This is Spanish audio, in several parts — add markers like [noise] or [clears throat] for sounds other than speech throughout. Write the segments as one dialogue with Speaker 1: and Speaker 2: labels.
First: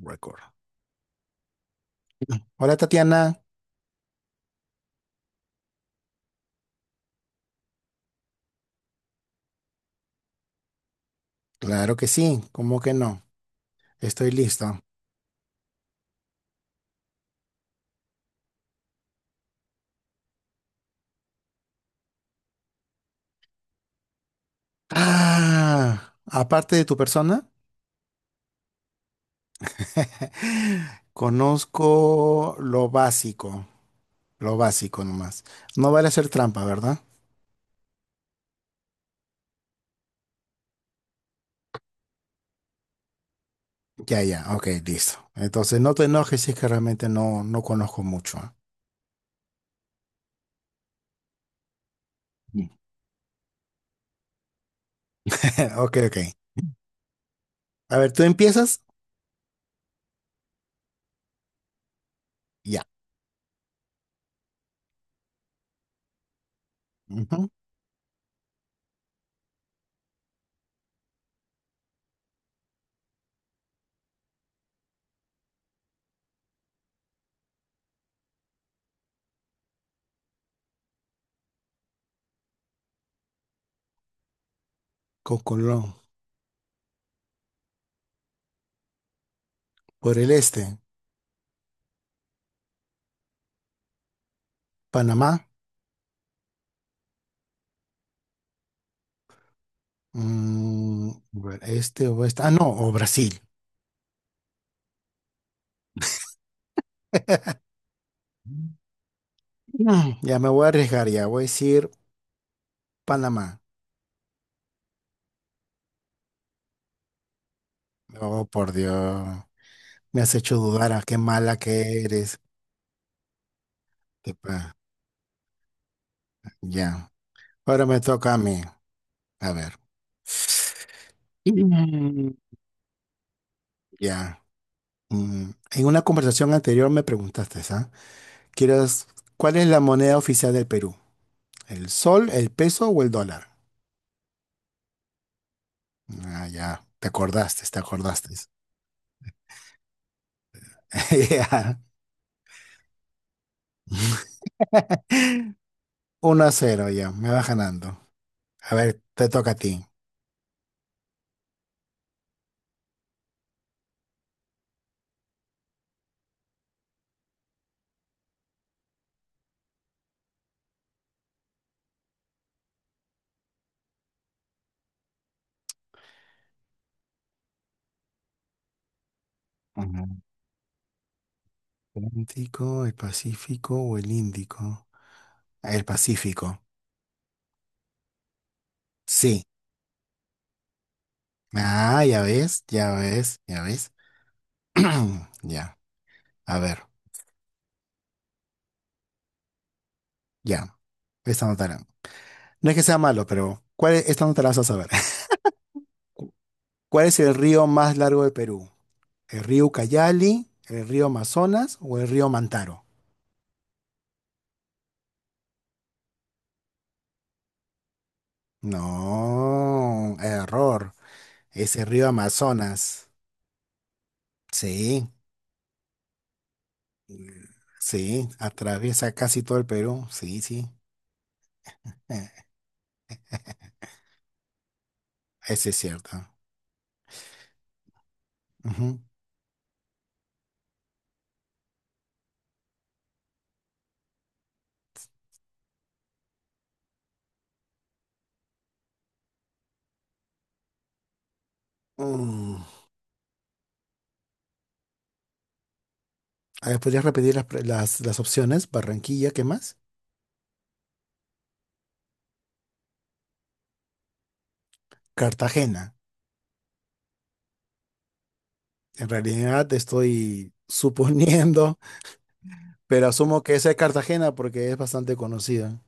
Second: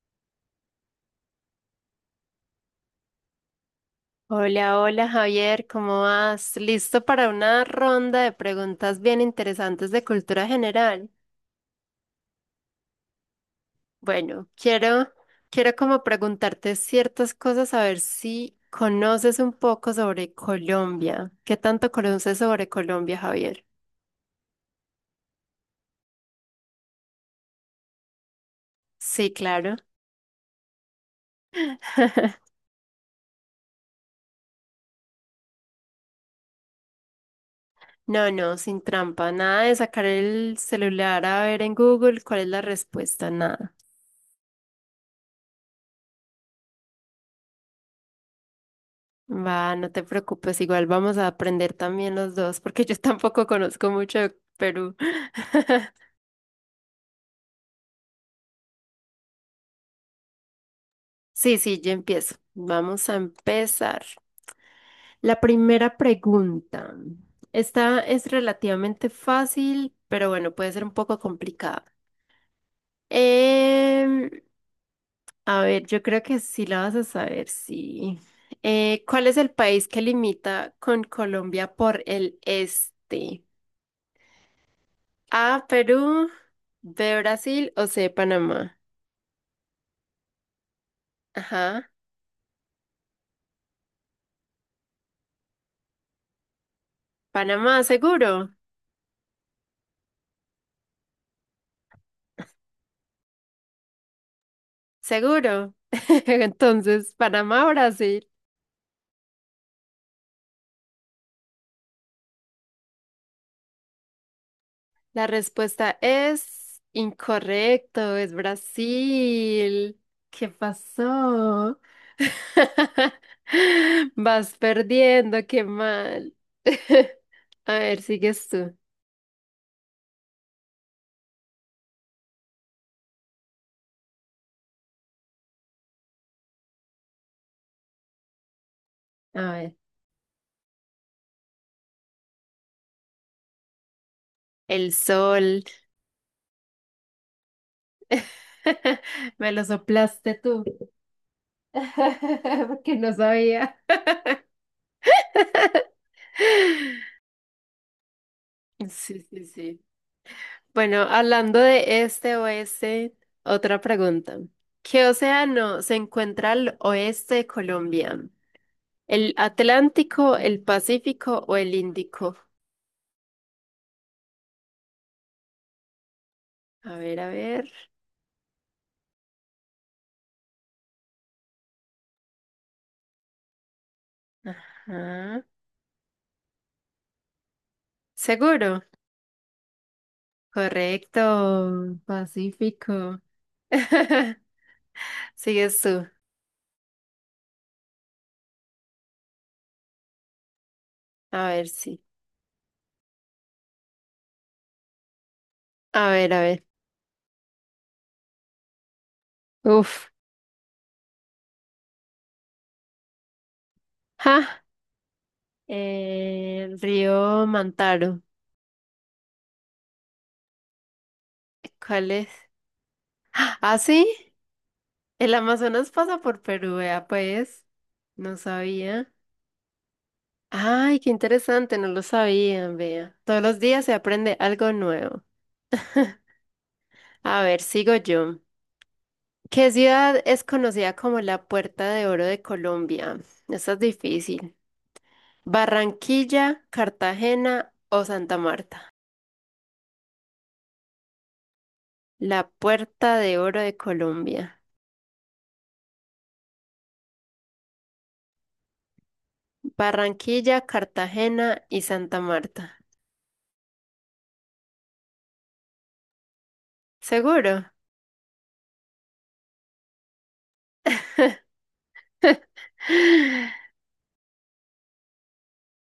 Speaker 1: Record. Hola Tatiana,
Speaker 2: Hola, hola Javier, ¿cómo vas? ¿Listo para una ronda de preguntas bien interesantes de cultura general?
Speaker 1: claro que sí, ¿cómo que no? Estoy
Speaker 2: Bueno,
Speaker 1: listo.
Speaker 2: quiero como preguntarte ciertas cosas, a ver si conoces un poco sobre Colombia. ¿Qué tanto conoces sobre Colombia, Javier?
Speaker 1: Ah, aparte de tu persona,
Speaker 2: Sí, claro.
Speaker 1: [laughs] conozco lo básico nomás. No vale hacer trampa, ¿verdad?
Speaker 2: No, no, sin trampa, nada de sacar el celular a ver en Google cuál es la respuesta, nada.
Speaker 1: Ya, ya, ok, listo. Entonces no te enojes si es que realmente no, no conozco mucho. ¿Ah?
Speaker 2: Va, no te preocupes, igual vamos a aprender también los dos,
Speaker 1: Mm.
Speaker 2: porque yo [laughs] tampoco conozco mucho de Perú.
Speaker 1: [laughs] Ok, ok. A ver, ¿tú empiezas?
Speaker 2: Sí, sí, yo empiezo.
Speaker 1: Ya.
Speaker 2: Vamos a empezar. La primera pregunta.
Speaker 1: Ujú.
Speaker 2: Esta es relativamente fácil, pero bueno, puede ser un poco complicada. Em, a ver, yo creo que sí la vas a saber, sí. ¿Cuál es el país que limita con Colombia por el este?
Speaker 1: Con
Speaker 2: A,
Speaker 1: Colón.
Speaker 2: Perú, B, Brasil o C, Panamá.
Speaker 1: Por el este,
Speaker 2: Ajá.
Speaker 1: Panamá,
Speaker 2: Panamá, seguro,
Speaker 1: a ver, este o este. Ah, no, o Brasil.
Speaker 2: seguro. [laughs] Entonces,
Speaker 1: [laughs]
Speaker 2: Panamá, Brasil.
Speaker 1: Mm, Ya me voy a arriesgar, ya voy a decir Panamá.
Speaker 2: La respuesta es incorrecto, es
Speaker 1: Oh, por Dios.
Speaker 2: Brasil.
Speaker 1: Me has
Speaker 2: ¿Qué
Speaker 1: hecho dudar, ah, qué mala
Speaker 2: pasó?
Speaker 1: que eres.
Speaker 2: [laughs]
Speaker 1: Qué
Speaker 2: Vas
Speaker 1: pa-
Speaker 2: perdiendo, qué mal.
Speaker 1: Ya.
Speaker 2: [laughs] A
Speaker 1: Ahora
Speaker 2: ver,
Speaker 1: me toca a
Speaker 2: sigues
Speaker 1: mí.
Speaker 2: tú.
Speaker 1: A ver. Mm. Ya. En una conversación anterior me preguntaste, ¿ah? ¿Quieres,
Speaker 2: A
Speaker 1: ¿Cuál es
Speaker 2: ver,
Speaker 1: la moneda oficial del Perú? ¿El sol, el peso o el dólar?
Speaker 2: el sol.
Speaker 1: Ah, ya. Te acordaste, te acordaste.
Speaker 2: [laughs] Me lo soplaste tú.
Speaker 1: [laughs] Ya.
Speaker 2: [laughs] Porque no sabía.
Speaker 1: [laughs]
Speaker 2: [laughs]
Speaker 1: Uno a 0, ya. Me va ganando. A ver,
Speaker 2: Sí,
Speaker 1: te
Speaker 2: sí,
Speaker 1: toca a
Speaker 2: sí.
Speaker 1: ti.
Speaker 2: Bueno, hablando de este oeste, otra pregunta. ¿Qué océano se encuentra al oeste de Colombia? ¿El Atlántico, el Pacífico o el Índico? A ver, a ver.
Speaker 1: Ajá. Atlántico, el Pacífico o el Índico.
Speaker 2: Ajá.
Speaker 1: Ah, el Pacífico.
Speaker 2: ¿Seguro?
Speaker 1: Sí.
Speaker 2: Correcto,
Speaker 1: Ah, ya ves, ya
Speaker 2: Pacífico.
Speaker 1: ves, ya ves.
Speaker 2: [laughs]
Speaker 1: [clears throat]
Speaker 2: Sigues
Speaker 1: Ya,
Speaker 2: tú.
Speaker 1: a ver, ya.
Speaker 2: A
Speaker 1: Esta no
Speaker 2: ver,
Speaker 1: te la-
Speaker 2: sí.
Speaker 1: No es que sea malo, pero esta no te la vas a saber. [laughs]
Speaker 2: A ver,
Speaker 1: Cu-
Speaker 2: a ver.
Speaker 1: ¿Cuál es el río más largo de Perú? ¿El río
Speaker 2: Uf.
Speaker 1: Ucayali, el río Amazonas o el río Mantaro?
Speaker 2: Ja. El río Mantaro.
Speaker 1: No, error. Es el
Speaker 2: ¿Cuál
Speaker 1: río
Speaker 2: es?
Speaker 1: Amazonas.
Speaker 2: ¿Ah, sí?
Speaker 1: Sí.
Speaker 2: El Amazonas pasa por Perú, vea, pues.
Speaker 1: Sí,
Speaker 2: No sabía.
Speaker 1: atraviesa casi todo el Perú. Sí, sí.
Speaker 2: Ay, qué interesante, no lo
Speaker 1: Eh,
Speaker 2: sabían, vea. Todos los días se aprende algo nuevo.
Speaker 1: Ese es cierto.
Speaker 2: [laughs] A ver, sigo yo.
Speaker 1: Ujú.
Speaker 2: ¿Qué ciudad es conocida como la Puerta de Oro de Colombia? Esta es difícil. ¿Barranquilla, Cartagena o Santa Marta? La
Speaker 1: Mm.
Speaker 2: Puerta de Oro de Colombia.
Speaker 1: A ver, ¿podrías repetir las opciones? Barranquilla, ¿qué más?
Speaker 2: Barranquilla, Cartagena y Santa Marta.
Speaker 1: Cartagena.
Speaker 2: ¿Seguro?
Speaker 1: En realidad estoy suponiendo, [laughs] pero asumo que
Speaker 2: [laughs]
Speaker 1: esa es Cartagena porque es bastante conocida.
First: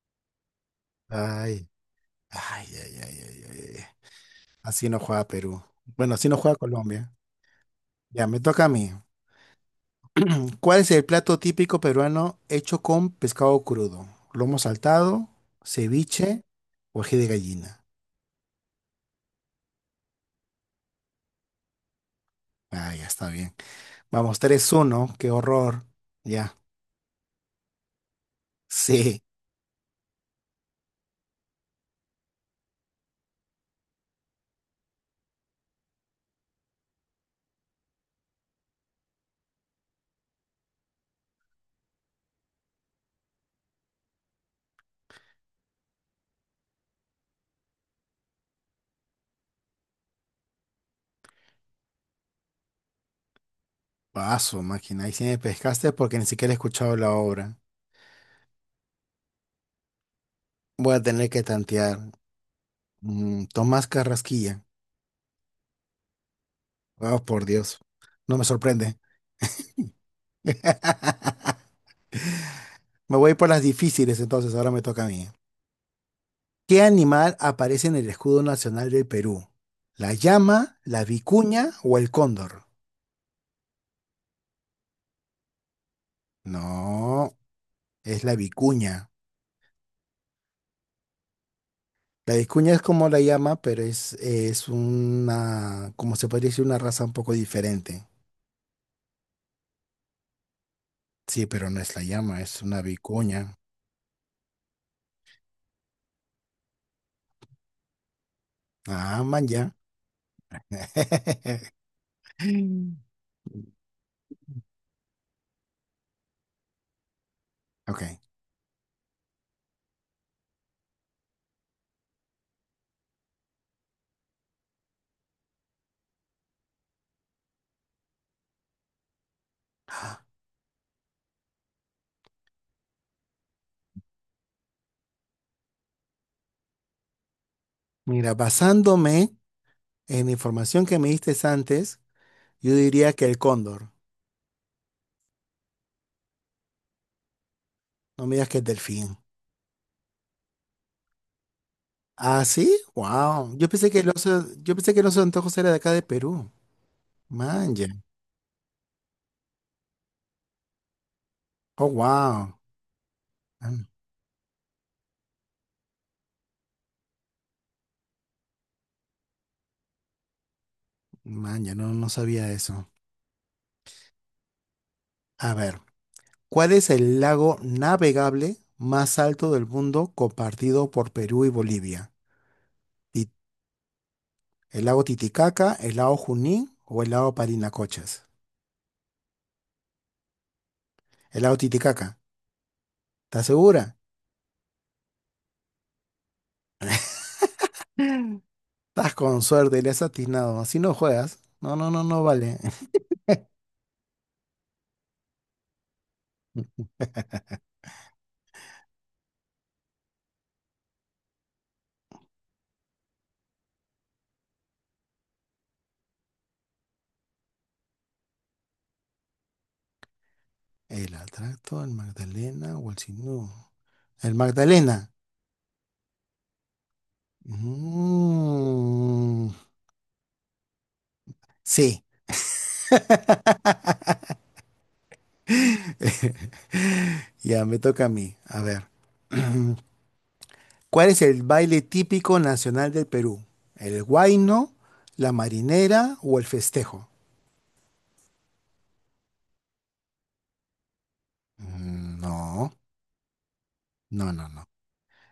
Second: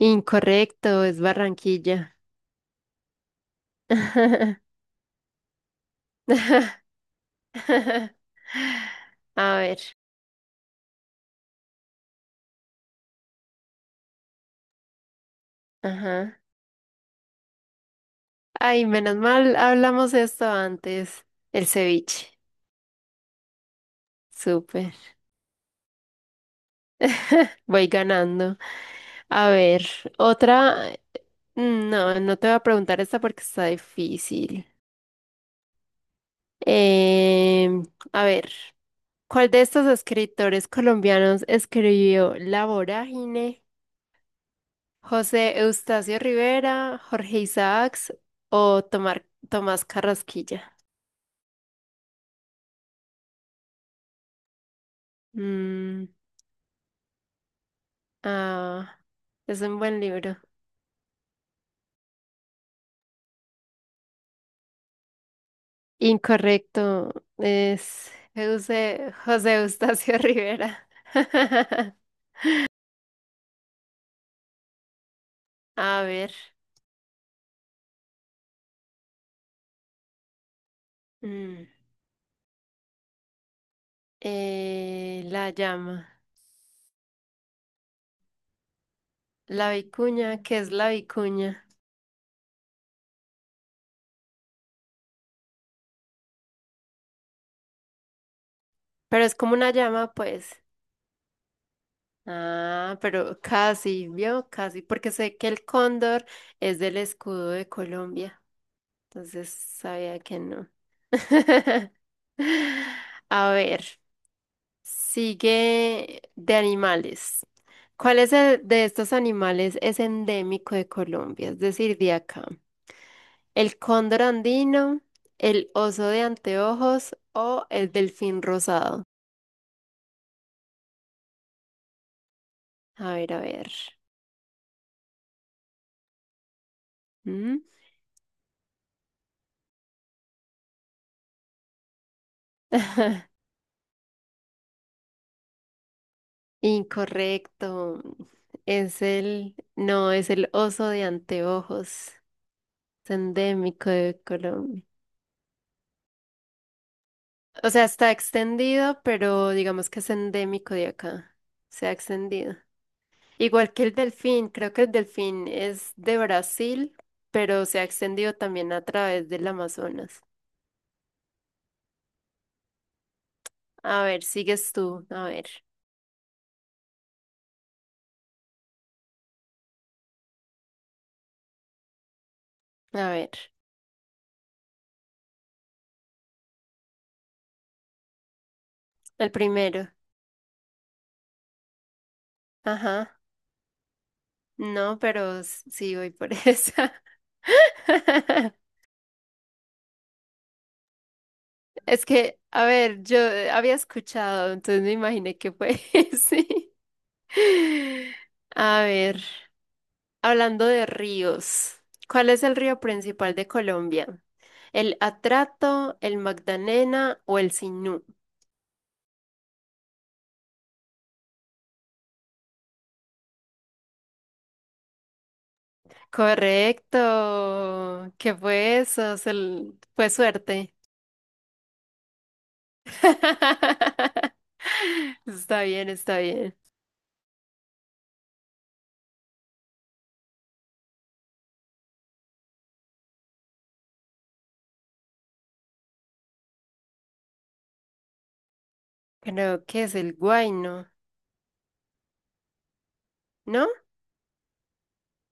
Speaker 2: Incorrecto, es
Speaker 1: Ay,
Speaker 2: Barranquilla.
Speaker 1: ay, ay, ay, ay, ay, ay.
Speaker 2: [laughs]
Speaker 1: Así no juega Perú. Bueno, así no juega Colombia. Ya, me toca a mí.
Speaker 2: A ver.
Speaker 1: ¿Cuál es el plato típico peruano hecho con pescado crudo? Lomo saltado, ceviche
Speaker 2: Ajá.
Speaker 1: o ají de gallina.
Speaker 2: Ay, menos mal hablamos esto antes. El ceviche.
Speaker 1: Ah, ya está bien. Vamos, tres
Speaker 2: Súper.
Speaker 1: uno, qué horror. Ya,
Speaker 2: [laughs] Voy ganando.
Speaker 1: sí.
Speaker 2: A ver, otra. No, no te voy a preguntar esta porque está difícil. Em, a ver, ¿cuál de estos escritores colombianos escribió La Vorágine? José Eustacio Rivera, Jorge Isaacs o Tomás Carrasquilla.
Speaker 1: Paso, máquina. Ahí sí me pescaste
Speaker 2: Mm,
Speaker 1: porque ni siquiera he escuchado la obra.
Speaker 2: ah, es un buen libro.
Speaker 1: Voy a tener que tantear. Tomás Carrasquilla.
Speaker 2: Incorrecto,
Speaker 1: Oh, por Dios.
Speaker 2: es
Speaker 1: No me sorprende.
Speaker 2: José Eustacio [laughs] Rivera.
Speaker 1: [laughs]
Speaker 2: [laughs]
Speaker 1: Me voy por las difíciles entonces, ahora me toca a mí.
Speaker 2: A ver,
Speaker 1: ¿Qué animal aparece en el escudo nacional del Perú? ¿La llama, la
Speaker 2: mm,
Speaker 1: vicuña o el cóndor?
Speaker 2: la llama,
Speaker 1: No, es la vicuña.
Speaker 2: la vicuña, ¿qué es la vicuña?
Speaker 1: La vicuña es como la llama, pero es una, como se podría decir, una raza un poco diferente.
Speaker 2: Pero es como una llama, pues.
Speaker 1: Sí, pero no es la llama, es una
Speaker 2: Ah, pero
Speaker 1: vicuña.
Speaker 2: casi, vio, casi, porque sé que el cóndor es del escudo de Colombia.
Speaker 1: Ah, man,
Speaker 2: Entonces
Speaker 1: ya.
Speaker 2: sabía que no.
Speaker 1: [laughs]
Speaker 2: [laughs] A ver, sigue de animales.
Speaker 1: Ok.
Speaker 2: ¿Cuál es el de estos animales es endémico de Colombia? Es decir, de acá. ¿El cóndor andino, el oso de anteojos o el delfín rosado? A ver, a ver. ¿Mm?
Speaker 1: Mira, basándome en la información que me diste antes, yo diría que el
Speaker 2: [laughs]
Speaker 1: cóndor.
Speaker 2: Incorrecto.
Speaker 1: No me digas que el
Speaker 2: Es
Speaker 1: delfín.
Speaker 2: el, no, es el oso de anteojos.
Speaker 1: Ah, sí,
Speaker 2: Es
Speaker 1: wow.
Speaker 2: endémico de
Speaker 1: Yo
Speaker 2: Colombia.
Speaker 1: pensé que el oso de antojos era de acá de Perú.
Speaker 2: O sea,
Speaker 1: Manja.
Speaker 2: está extendido, pero digamos que es endémico de acá. Se
Speaker 1: Oh,
Speaker 2: ha
Speaker 1: wow.
Speaker 2: extendido. Igual que el delfín, creo que el delfín es de Brasil, pero se ha extendido también a través del Amazonas.
Speaker 1: Manja, no, no sabía eso.
Speaker 2: A ver, sigues tú. A ver,
Speaker 1: A ver, ¿cuál es el lago navegable más alto del mundo compartido por Perú y Bolivia?
Speaker 2: a
Speaker 1: Ti-
Speaker 2: ver.
Speaker 1: ¿El lago Titicaca, el lago Junín o el lago Parinacochas?
Speaker 2: El primero.
Speaker 1: El lago Titicaca,
Speaker 2: Ajá.
Speaker 1: ¿estás segura?
Speaker 2: No, pero sí voy por [laughs] esa.
Speaker 1: [laughs]
Speaker 2: [laughs]
Speaker 1: Estás con suerte, le has atinado. Así no juegas. No, no, no,
Speaker 2: Es
Speaker 1: no
Speaker 2: que,
Speaker 1: vale.
Speaker 2: a
Speaker 1: [laughs]
Speaker 2: ver, yo había escuchado, entonces me imaginé que fue [laughs] sí. A ver. Hablando de ríos, ¿cuál es el río principal de Colombia? ¿El Atrato, el Magdalena o el Sinú?
Speaker 1: ¿El atracto, el Magdalena o el Sinú? El Magdalena.
Speaker 2: Correcto. ¿Qué fue eso?
Speaker 1: Mm,
Speaker 2: Fue suerte.
Speaker 1: sí. [laughs]
Speaker 2: [laughs] Está bien, está bien.
Speaker 1: Ya, me toca a mí. A ver. [clears throat] ¿Cuál es el baile típico nacional del Perú? ¿El huayno, la marinera o el festejo?
Speaker 2: Creo que es el Guayno,
Speaker 1: Mm, no,
Speaker 2: ¿no?
Speaker 1: no, no, no.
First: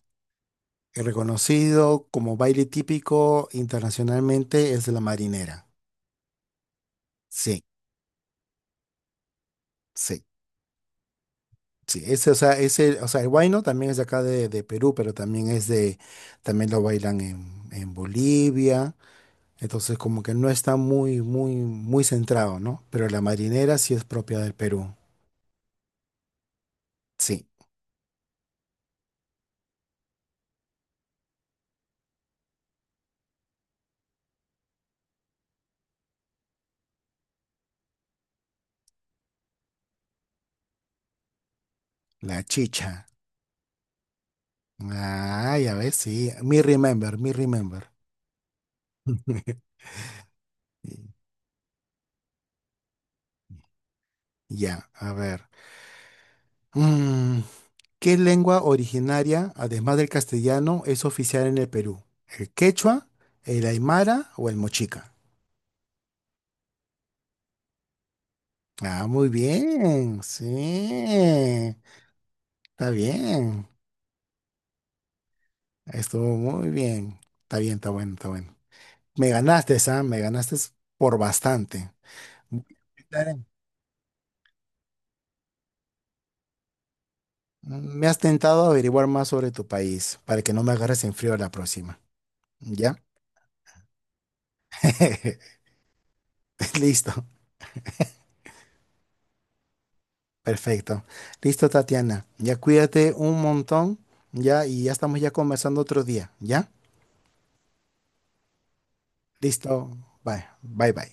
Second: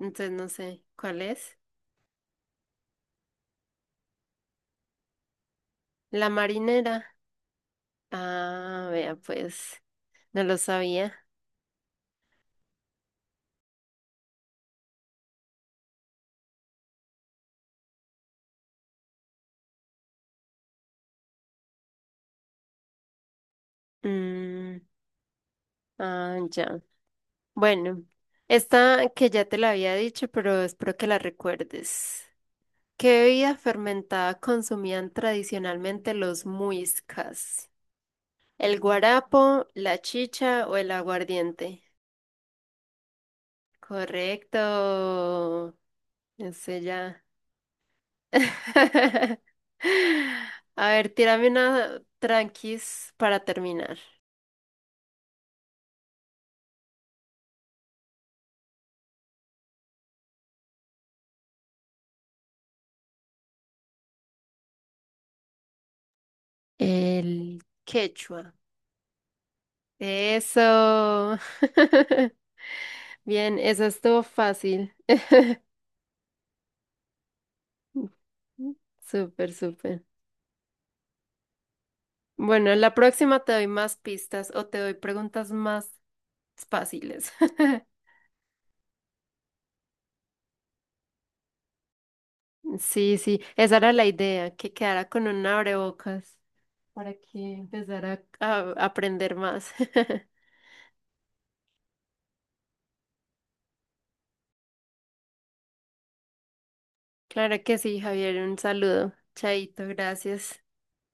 Speaker 2: Entonces no sé,
Speaker 1: El
Speaker 2: ¿cuál es?
Speaker 1: reconocido como baile típico internacionalmente es la marinera.
Speaker 2: La marinera.
Speaker 1: Sí,
Speaker 2: Ah, vea, pues,
Speaker 1: sí.
Speaker 2: no lo sabía.
Speaker 1: Sí, ese, o sea, el huayno también es de acá de Perú, pero también es de, también lo bailan en Bolivia. Entonces, como que no está muy, muy, muy centrado, ¿no? Pero la marinera sí es propia del
Speaker 2: Mm,
Speaker 1: Perú.
Speaker 2: ya.
Speaker 1: Sí,
Speaker 2: Bueno, esta que ya te la había dicho, pero espero que la recuerdes. ¿Qué bebida fermentada consumían tradicionalmente los muiscas? ¿El guarapo, la chicha o el aguardiente?
Speaker 1: la chicha. Ah,
Speaker 2: Correcto.
Speaker 1: ya ves, sí. Me
Speaker 2: Ese
Speaker 1: remember,
Speaker 2: ya.
Speaker 1: me remember.
Speaker 2: [laughs]
Speaker 1: [laughs]
Speaker 2: A ver, tírame una tranquis para terminar.
Speaker 1: Ya, a ver. Mm, ¿Qué lengua originaria, además del castellano, es oficial en el Perú? ¿El quechua, el aymara o el mochica?
Speaker 2: El quechua.
Speaker 1: Ah, muy bien,
Speaker 2: Eso.
Speaker 1: sí, está
Speaker 2: [laughs] Bien,
Speaker 1: bien,
Speaker 2: eso estuvo fácil.
Speaker 1: estuvo muy bien, está
Speaker 2: [laughs]
Speaker 1: bueno, está bueno.
Speaker 2: Ujú.
Speaker 1: Me
Speaker 2: Súper,
Speaker 1: ganaste,
Speaker 2: súper.
Speaker 1: Sam, me ganaste por bastante. Voy
Speaker 2: Bueno, la
Speaker 1: a
Speaker 2: próxima
Speaker 1: intentar-
Speaker 2: te doy más pistas o te doy preguntas más fáciles. [laughs]
Speaker 1: Me has tentado a averiguar más sobre tu país para que no me agarres en frío la próxima, ¿ya?
Speaker 2: Sí, sí, esa era la idea, que quedara con un
Speaker 1: [laughs]
Speaker 2: abrebocas para
Speaker 1: Listo,
Speaker 2: que empezara a aprender más. [laughs]
Speaker 1: perfecto. Listo, Tatiana, ya cuídate un montón, ya, y ya estamos ya conversando otro día, ¿ya?
Speaker 2: Claro que sí, Javier, un saludo. Chaito,
Speaker 1: Listo, bye,
Speaker 2: gracias.
Speaker 1: bye, bye.